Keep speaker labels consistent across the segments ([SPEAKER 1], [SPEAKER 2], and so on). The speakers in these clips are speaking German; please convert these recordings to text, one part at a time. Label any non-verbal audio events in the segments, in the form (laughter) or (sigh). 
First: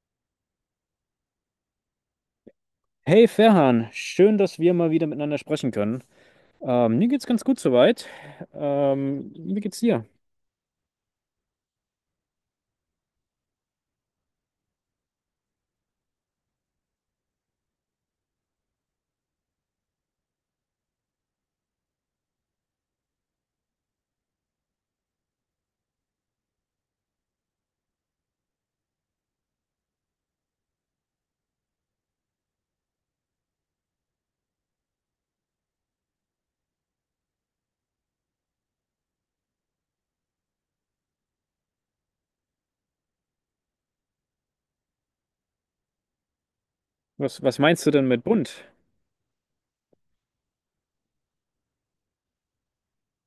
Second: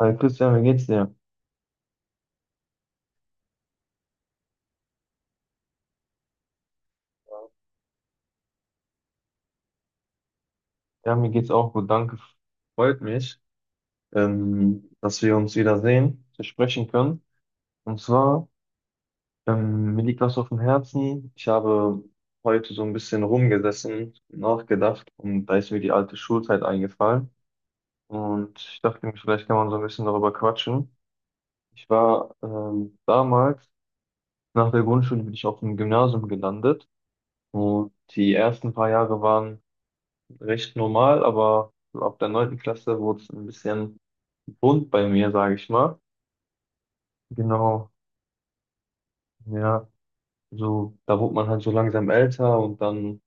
[SPEAKER 1] Hi Christian, wie geht's dir?
[SPEAKER 2] Hey Ferhan, schön, dass wir mal wieder miteinander sprechen können. Mir geht's ganz gut soweit. Wie geht's dir?
[SPEAKER 1] Ja, mir geht's auch gut, danke. Freut mich, dass wir uns wiedersehen, dass wir sprechen können. Und zwar, mir liegt was auf dem Herzen. Ich habe heute so ein bisschen rumgesessen, nachgedacht und da ist mir die alte Schulzeit eingefallen. Und ich dachte mir, vielleicht kann man so ein bisschen darüber quatschen. Ich war damals, nach der Grundschule bin ich auf dem Gymnasium gelandet, und die ersten paar Jahre waren recht normal, aber so ab der neunten Klasse wurde es ein bisschen bunt bei mir, sage ich mal.
[SPEAKER 2] Was meinst du
[SPEAKER 1] Genau,
[SPEAKER 2] denn mit bunt?
[SPEAKER 1] ja. So, da wurde man halt so langsam älter und dann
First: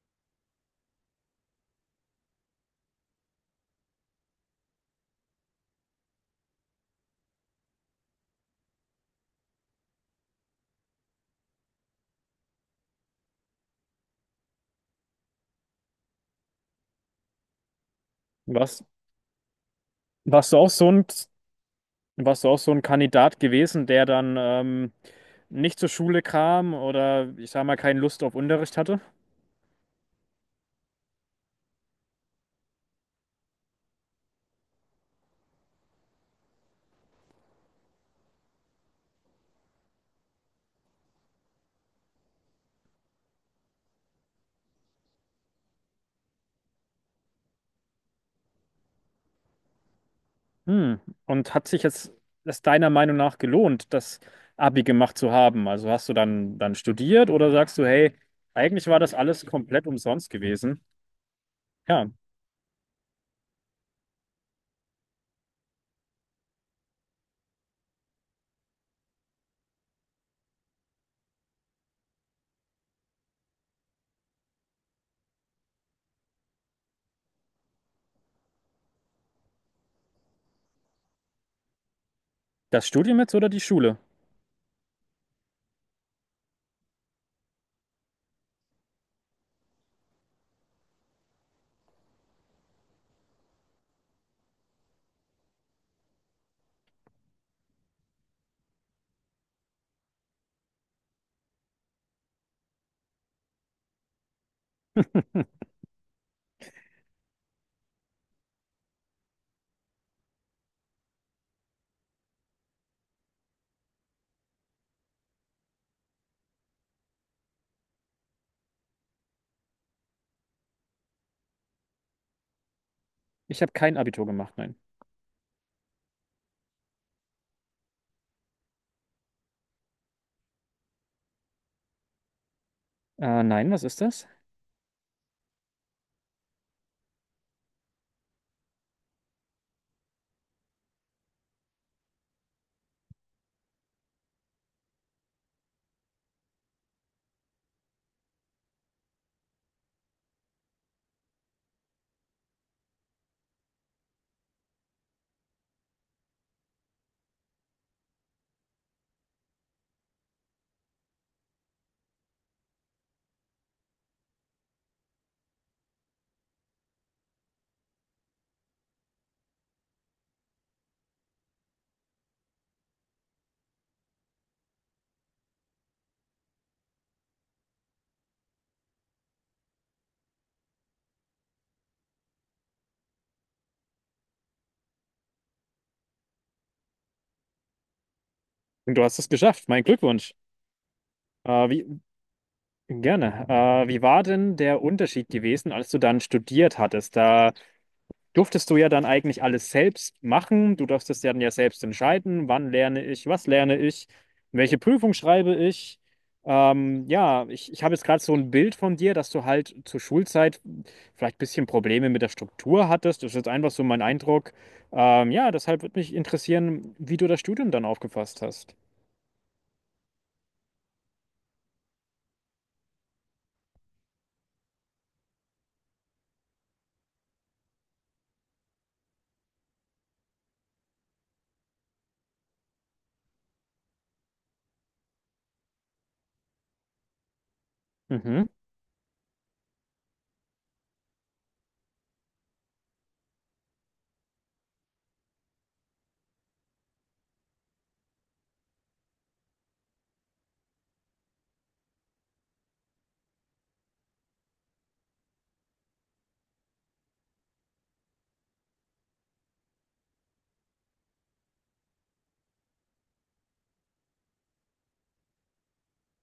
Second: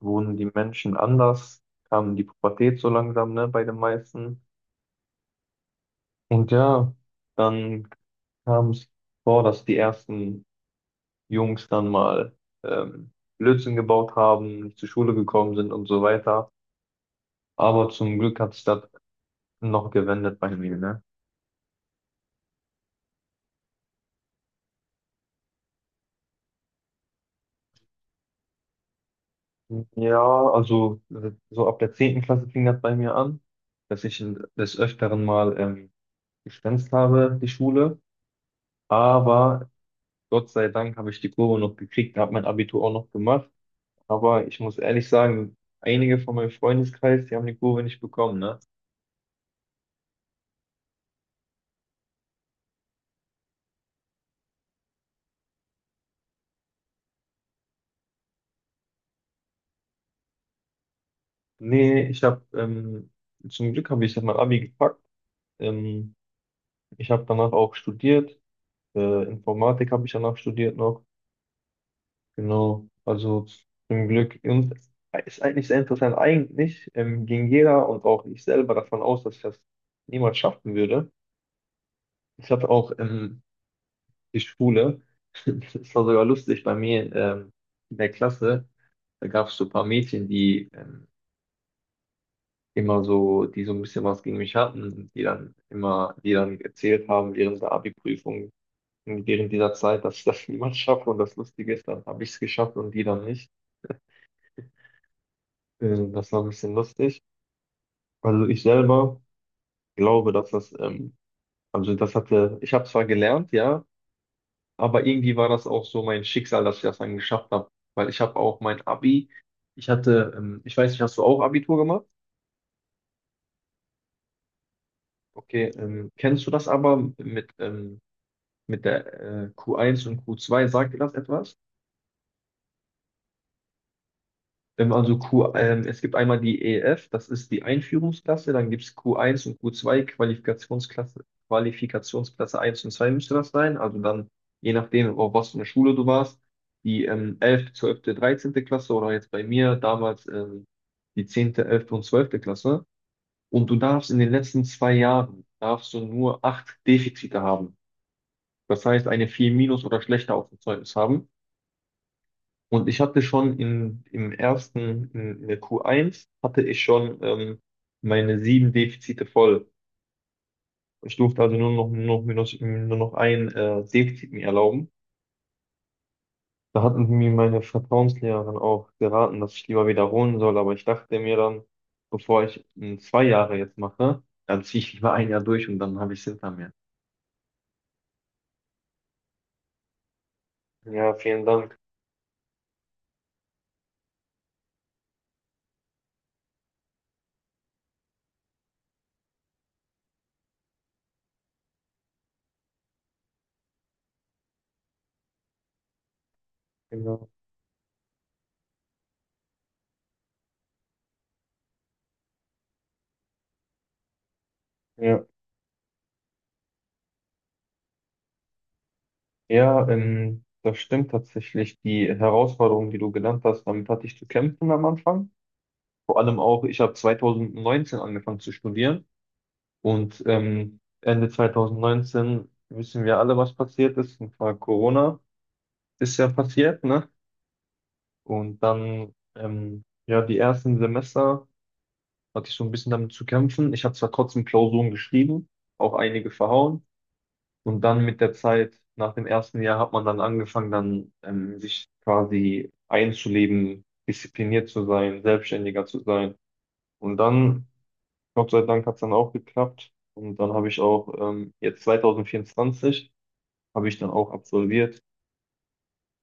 [SPEAKER 1] wurden die Menschen anders, kam die Pubertät so langsam, ne, bei den meisten. Und ja, dann kam es vor, dass die ersten Jungs dann mal ähm, Blödsinn gebaut haben, nicht zur Schule gekommen sind und so weiter. Aber zum Glück hat sich das
[SPEAKER 2] Warst,
[SPEAKER 1] noch gewendet bei
[SPEAKER 2] warst du auch
[SPEAKER 1] mir,
[SPEAKER 2] so
[SPEAKER 1] ne?
[SPEAKER 2] ein, Warst du auch so ein Kandidat gewesen, der dann nicht zur Schule kam oder ich sag mal keine Lust auf Unterricht hatte?
[SPEAKER 1] Ja, also so ab der 10. Klasse fing das bei mir an, dass ich des Öfteren mal geschwänzt habe, die Schule. Aber Gott sei Dank habe ich die Kurve noch gekriegt, habe mein Abitur auch noch gemacht. Aber ich muss ehrlich sagen, einige von meinem Freundeskreis, die haben die Kurve nicht bekommen, ne?
[SPEAKER 2] Hm. Und hat sich jetzt es deiner Meinung nach gelohnt, das Abi gemacht zu haben? Also hast du dann studiert oder sagst du, hey, eigentlich war das alles komplett umsonst gewesen?
[SPEAKER 1] Nee,
[SPEAKER 2] Ja,
[SPEAKER 1] ich habe, zum Glück habe ich dann mein Abi gepackt. Ähm, Ich habe danach auch studiert. Informatik habe ich danach studiert noch. Genau, also zum Glück. Und ist eigentlich sehr interessant. Eigentlich ging jeder und auch ich selber davon aus, dass ich das niemals schaffen würde. Ich hatte
[SPEAKER 2] das
[SPEAKER 1] auch
[SPEAKER 2] Studium jetzt oder die Schule?
[SPEAKER 1] die Schule, (laughs) das war sogar lustig bei mir, in der Klasse, da gab es so ein paar Mädchen, die immer so, die so ein bisschen was gegen mich hatten und die dann immer, die dann erzählt haben während der Abi-Prüfung, während dieser Zeit, dass ich das (laughs) niemals schaffe. Und das Lustige ist, dann habe ich es geschafft und die dann nicht. Das war ein bisschen lustig. Also ich selber glaube, dass das, also das hatte, ich habe zwar gelernt, ja, aber irgendwie war das auch so mein Schicksal, dass ich das dann geschafft habe, weil ich habe auch mein Abi, ich hatte, ich weiß nicht, hast du auch Abitur gemacht?
[SPEAKER 2] Ich habe kein Abitur gemacht, nein.
[SPEAKER 1] Okay, kennst du das aber mit der Q1 und Q2, sagt dir das etwas?
[SPEAKER 2] Nein, was ist das?
[SPEAKER 1] Also Q, es gibt einmal die EF, das ist die Einführungsklasse, dann gibt es Q1 und Q2, Qualifikationsklasse, Qualifikationsklasse eins und 2 müsste das sein. Also dann, je nachdem, auf was für eine Schule du warst, die 11., 12., 13. Klasse, oder jetzt bei mir damals die 10., 11. und 12. Klasse. Und du darfst in den letzten 2 Jahren, darfst du nur acht Defizite haben. Das heißt, eine 4 minus oder schlechter auf dem Zeugnis haben. Und ich hatte schon im ersten, in der Q1, hatte ich schon meine sieben Defizite voll. Ich durfte also nur noch ein Defizit mir erlauben. Da hatten mir meine Vertrauenslehrerin auch geraten, dass ich lieber wiederholen soll, aber ich dachte mir dann, bevor ich 2 Jahre jetzt mache, dann ziehe ich lieber ein Jahr durch und dann habe ich es hinter mir.
[SPEAKER 2] Du hast es geschafft, mein Glückwunsch.
[SPEAKER 1] Ja, vielen
[SPEAKER 2] Äh,
[SPEAKER 1] Dank.
[SPEAKER 2] wie, Gerne. Wie war denn der Unterschied gewesen, als du dann studiert hattest? Da durftest du ja dann eigentlich alles selbst machen. Du durftest ja dann ja selbst entscheiden, wann lerne ich, was lerne ich, welche Prüfung schreibe ich.
[SPEAKER 1] Genau.
[SPEAKER 2] Ja, ich habe jetzt gerade so ein Bild von dir, dass du halt zur Schulzeit vielleicht ein bisschen Probleme mit der Struktur hattest. Das ist jetzt einfach so mein Eindruck.
[SPEAKER 1] Ja,
[SPEAKER 2] Ja, deshalb würde mich interessieren, wie du das Studium dann aufgefasst hast.
[SPEAKER 1] ja, das stimmt tatsächlich. Die Herausforderung, die du genannt hast, damit hatte ich zu kämpfen am Anfang. Vor allem auch, ich habe 2019 angefangen zu studieren, und Ende 2019 wissen wir alle, was passiert ist. Und zwar Corona ist ja passiert, ne?
[SPEAKER 2] Mhm.
[SPEAKER 1] Und dann, ja, die ersten Semester hatte ich so ein bisschen damit zu kämpfen. Ich habe zwar trotzdem Klausuren geschrieben, auch einige verhauen. Und dann mit der Zeit, nach dem ersten Jahr, hat man dann angefangen, dann sich quasi einzuleben, diszipliniert zu sein, selbstständiger zu sein. Und dann Gott sei Dank hat es dann auch geklappt. Und dann habe ich auch, jetzt 2024, habe ich dann auch absolviert.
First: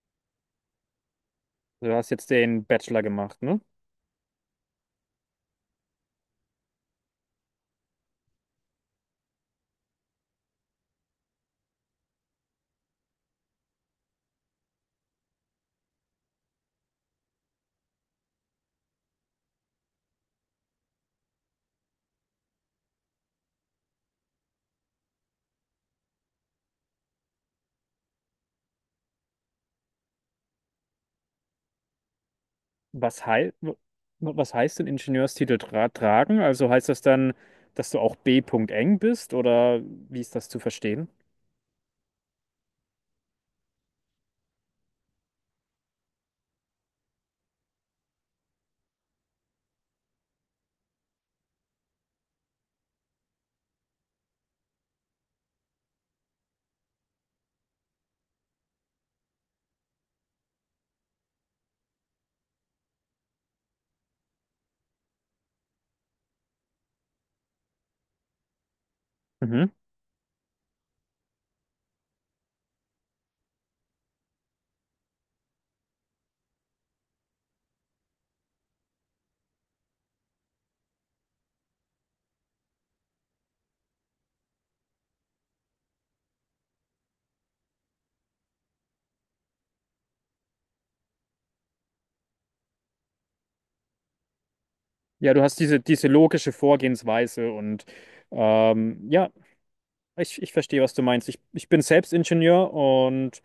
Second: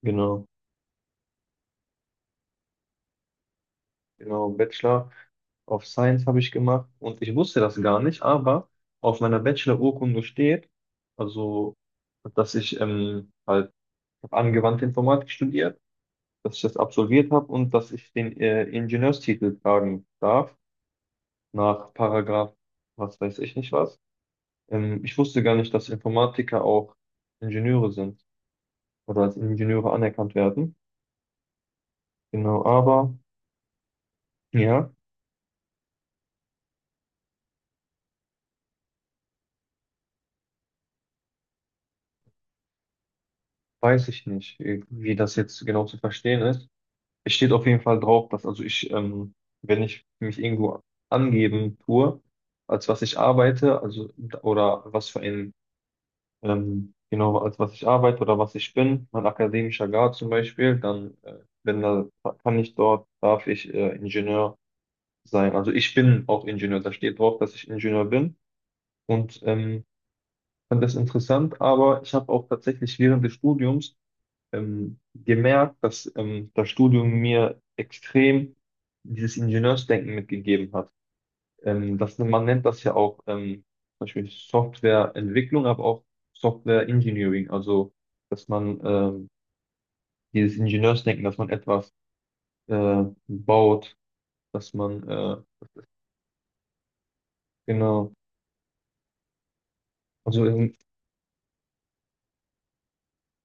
[SPEAKER 1] Genau,
[SPEAKER 2] Du hast jetzt den Bachelor gemacht, ne?
[SPEAKER 1] genau, Bachelor of Science habe ich gemacht. Und ich wusste das gar nicht, aber auf meiner Bachelor-Urkunde steht, also, dass ich halt hab angewandte Informatik studiert, dass ich das absolviert habe und dass ich den Ingenieurstitel tragen darf, nach Paragraph, was weiß ich nicht was. Ich wusste gar nicht, dass Informatiker auch Ingenieure sind oder als Ingenieure anerkannt werden. Genau, aber
[SPEAKER 2] Was, hei w- was heißt denn
[SPEAKER 1] ja,
[SPEAKER 2] Ingenieurstitel tragen? Also heißt das dann, dass du auch B.Eng. bist oder wie ist das zu verstehen?
[SPEAKER 1] weiß ich nicht, wie das jetzt genau zu verstehen ist. Es steht auf jeden Fall drauf, dass also ich, wenn ich mich irgendwo angeben tue, als was ich arbeite, also oder was für ein, genau, als was ich arbeite oder was ich bin, mein akademischer Grad zum Beispiel, dann wenn da kann ich dort, darf ich Ingenieur sein. Also ich bin auch Ingenieur, da steht drauf, dass ich Ingenieur bin. Und
[SPEAKER 2] Mhm.
[SPEAKER 1] fand das interessant, aber ich habe auch tatsächlich während des Studiums gemerkt, dass das Studium mir extrem dieses Ingenieursdenken mitgegeben hat. Das, man nennt das ja auch zum Beispiel Softwareentwicklung, aber auch Software Engineering, also dass man dieses Ingenieursdenken, dass man etwas baut, dass man
[SPEAKER 2] Ja, du hast diese logische Vorgehensweise und
[SPEAKER 1] genau.
[SPEAKER 2] ja, ich,
[SPEAKER 1] Also
[SPEAKER 2] ich verstehe, was du meinst. Ich bin selbst Ingenieur und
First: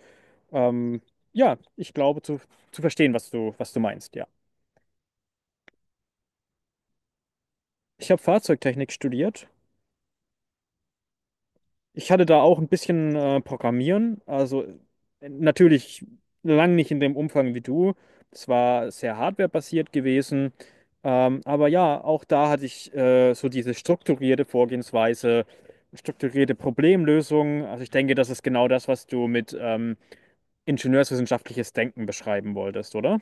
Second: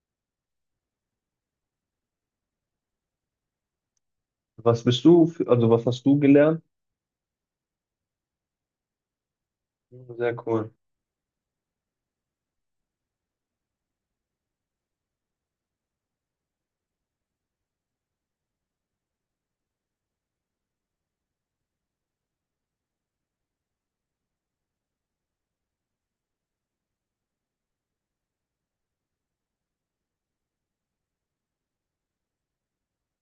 [SPEAKER 2] ähm, ja, ich glaube zu verstehen, was du meinst, ja.
[SPEAKER 1] was bist du, für, also was hast du gelernt?
[SPEAKER 2] Ich habe Fahrzeugtechnik studiert.
[SPEAKER 1] Sehr cool.
[SPEAKER 2] Ich hatte da auch ein bisschen Programmieren, also natürlich lang nicht in dem Umfang wie du. Es war sehr hardwarebasiert gewesen, aber ja, auch da hatte ich so diese strukturierte Vorgehensweise, strukturierte Problemlösung. Also ich denke, das ist genau das, was du mit ingenieurswissenschaftliches Denken beschreiben wolltest, oder?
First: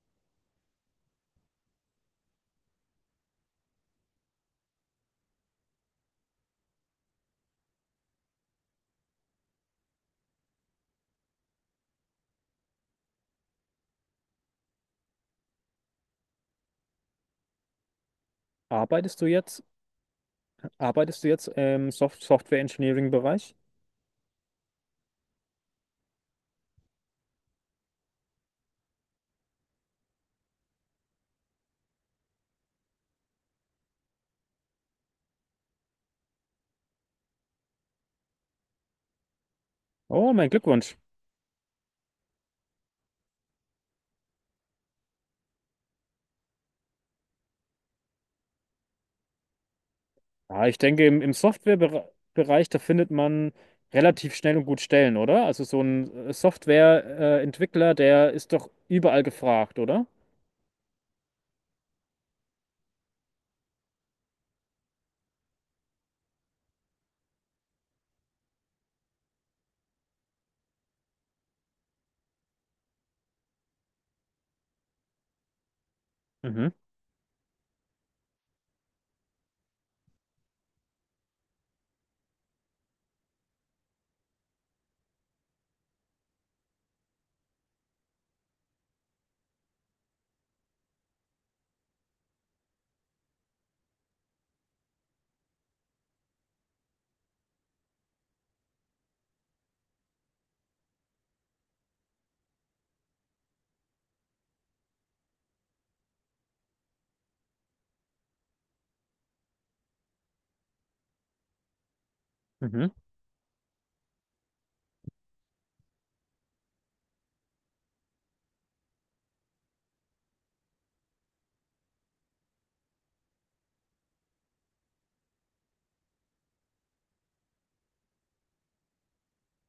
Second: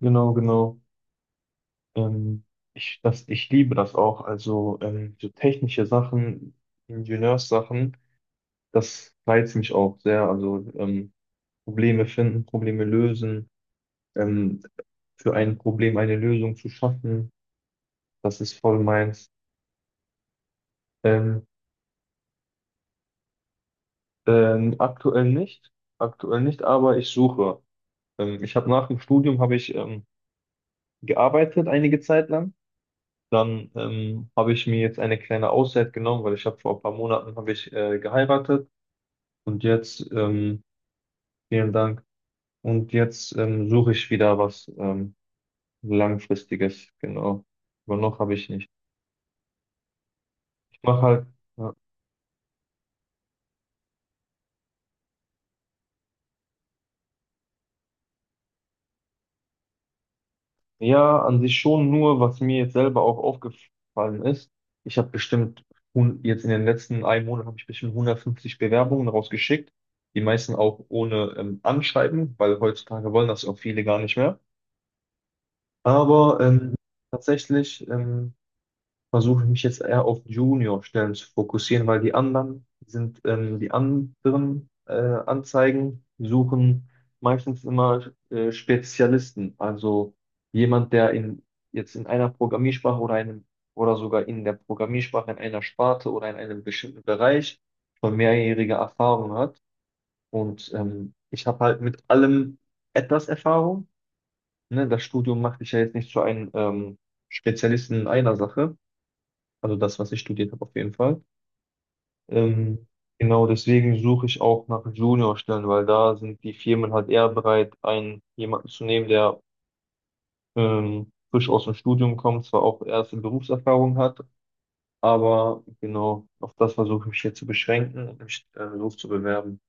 [SPEAKER 1] Genau, genau. Ähm, Ich, das, ich liebe das auch. Also so technische Sachen, Ingenieurssachen, das reizt mich auch sehr. Also Probleme finden, Probleme lösen, ähm, für ein Problem eine Lösung zu schaffen, das ist voll
[SPEAKER 2] Arbeitest du
[SPEAKER 1] meins.
[SPEAKER 2] jetzt, arbeitest du
[SPEAKER 1] Ähm,
[SPEAKER 2] jetzt im Software Engineering Bereich?
[SPEAKER 1] Aktuell nicht, aktuell nicht, aber ich suche. Ich habe nach dem Studium habe ich gearbeitet einige Zeit lang. Dann habe ich mir jetzt eine kleine Auszeit genommen, weil ich habe vor ein paar Monaten habe ich geheiratet. Und jetzt,
[SPEAKER 2] Oh, mein Glückwunsch.
[SPEAKER 1] vielen Dank. Und jetzt suche ich wieder was Langfristiges, genau. Aber noch habe ich nicht.
[SPEAKER 2] Ja, ich
[SPEAKER 1] Ich mache
[SPEAKER 2] denke, im,
[SPEAKER 1] halt,
[SPEAKER 2] im
[SPEAKER 1] ja,
[SPEAKER 2] Softwarebereich, da findet man relativ schnell und gut Stellen, oder? Also so ein Softwareentwickler, der ist doch überall gefragt, oder?
[SPEAKER 1] ja, an sich schon nur, was mir jetzt selber auch aufgefallen ist. Ich habe bestimmt, jetzt in den letzten einem Monat habe ich bestimmt 150 Bewerbungen rausgeschickt. Die meisten auch ohne Anschreiben, weil heutzutage wollen das auch viele gar nicht mehr. Aber
[SPEAKER 2] Mhm.
[SPEAKER 1] tatsächlich versuche ich mich jetzt eher auf Junior-Stellen zu fokussieren, weil die anderen sind, die anderen Anzeigen suchen meistens immer Spezialisten, also jemand, der in, jetzt in einer Programmiersprache oder einem oder sogar in der Programmiersprache in einer Sparte oder in einem bestimmten Bereich schon mehrjährige Erfahrung hat. Und ich habe halt mit allem etwas Erfahrung. Ne? Das Studium macht dich ja jetzt nicht zu einem Spezialisten in einer Sache. Also das, was ich studiert habe, auf jeden Fall. Ähm,
[SPEAKER 2] Mhm.
[SPEAKER 1] genau deswegen suche ich auch nach Juniorstellen, weil da sind die Firmen halt eher bereit, einen jemanden zu nehmen, der frisch aus dem Studium kommt, zwar auch erste Berufserfahrung hat, aber genau auf das versuche ich mich hier zu beschränken und mich los zu bewerben.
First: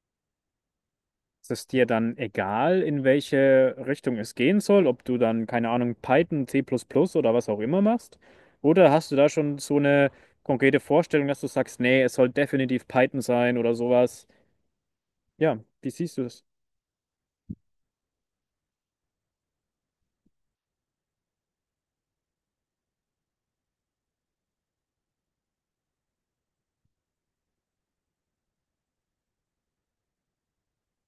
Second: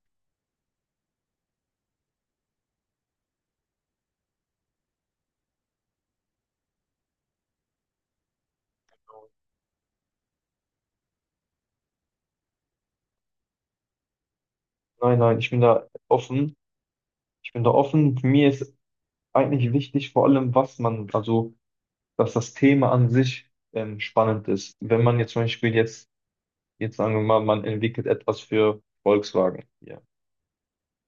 [SPEAKER 2] Ist es dir dann egal, in welche Richtung es gehen soll, ob du dann, keine Ahnung, Python, C++ oder was auch immer machst? Oder hast du da schon so eine konkrete Vorstellung, dass du sagst, nee, es soll definitiv Python sein oder sowas?
[SPEAKER 1] Nein, nein, ich
[SPEAKER 2] Ja,
[SPEAKER 1] bin da
[SPEAKER 2] wie siehst du das?
[SPEAKER 1] offen. Ich bin da offen. Für mich ist eigentlich wichtig, vor allem, was man, also, dass das Thema an sich spannend ist. Wenn man jetzt zum Beispiel jetzt jetzt sagen wir mal, man entwickelt etwas für Volkswagen hier.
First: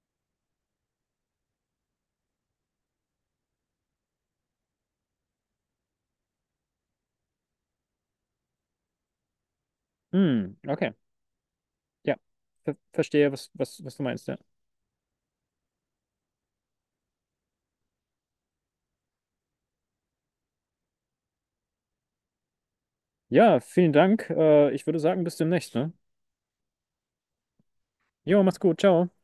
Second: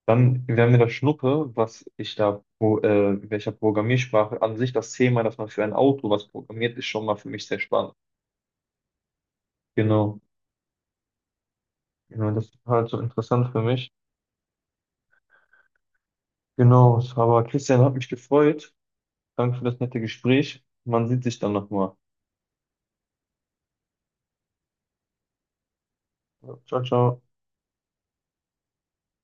[SPEAKER 1] Dann wäre mir das Schnuppe, was ich da, wo, welcher Programmiersprache, an sich das Thema, dass man für ein Auto was programmiert, ist schon mal für mich sehr spannend. Genau.
[SPEAKER 2] Hm, okay. Ja,
[SPEAKER 1] Genau, das ist
[SPEAKER 2] ver
[SPEAKER 1] halt so
[SPEAKER 2] verstehe,
[SPEAKER 1] interessant
[SPEAKER 2] was,
[SPEAKER 1] für
[SPEAKER 2] was,
[SPEAKER 1] mich.
[SPEAKER 2] was du meinst, ja.
[SPEAKER 1] Genau, aber Christian, hat mich gefreut. Danke für das nette Gespräch. Man sieht sich dann nochmal.
[SPEAKER 2] Ja, vielen Dank. Ich würde sagen, bis demnächst, ne?
[SPEAKER 1] Ciao, ciao.
[SPEAKER 2] Jo, mach's gut. Ciao.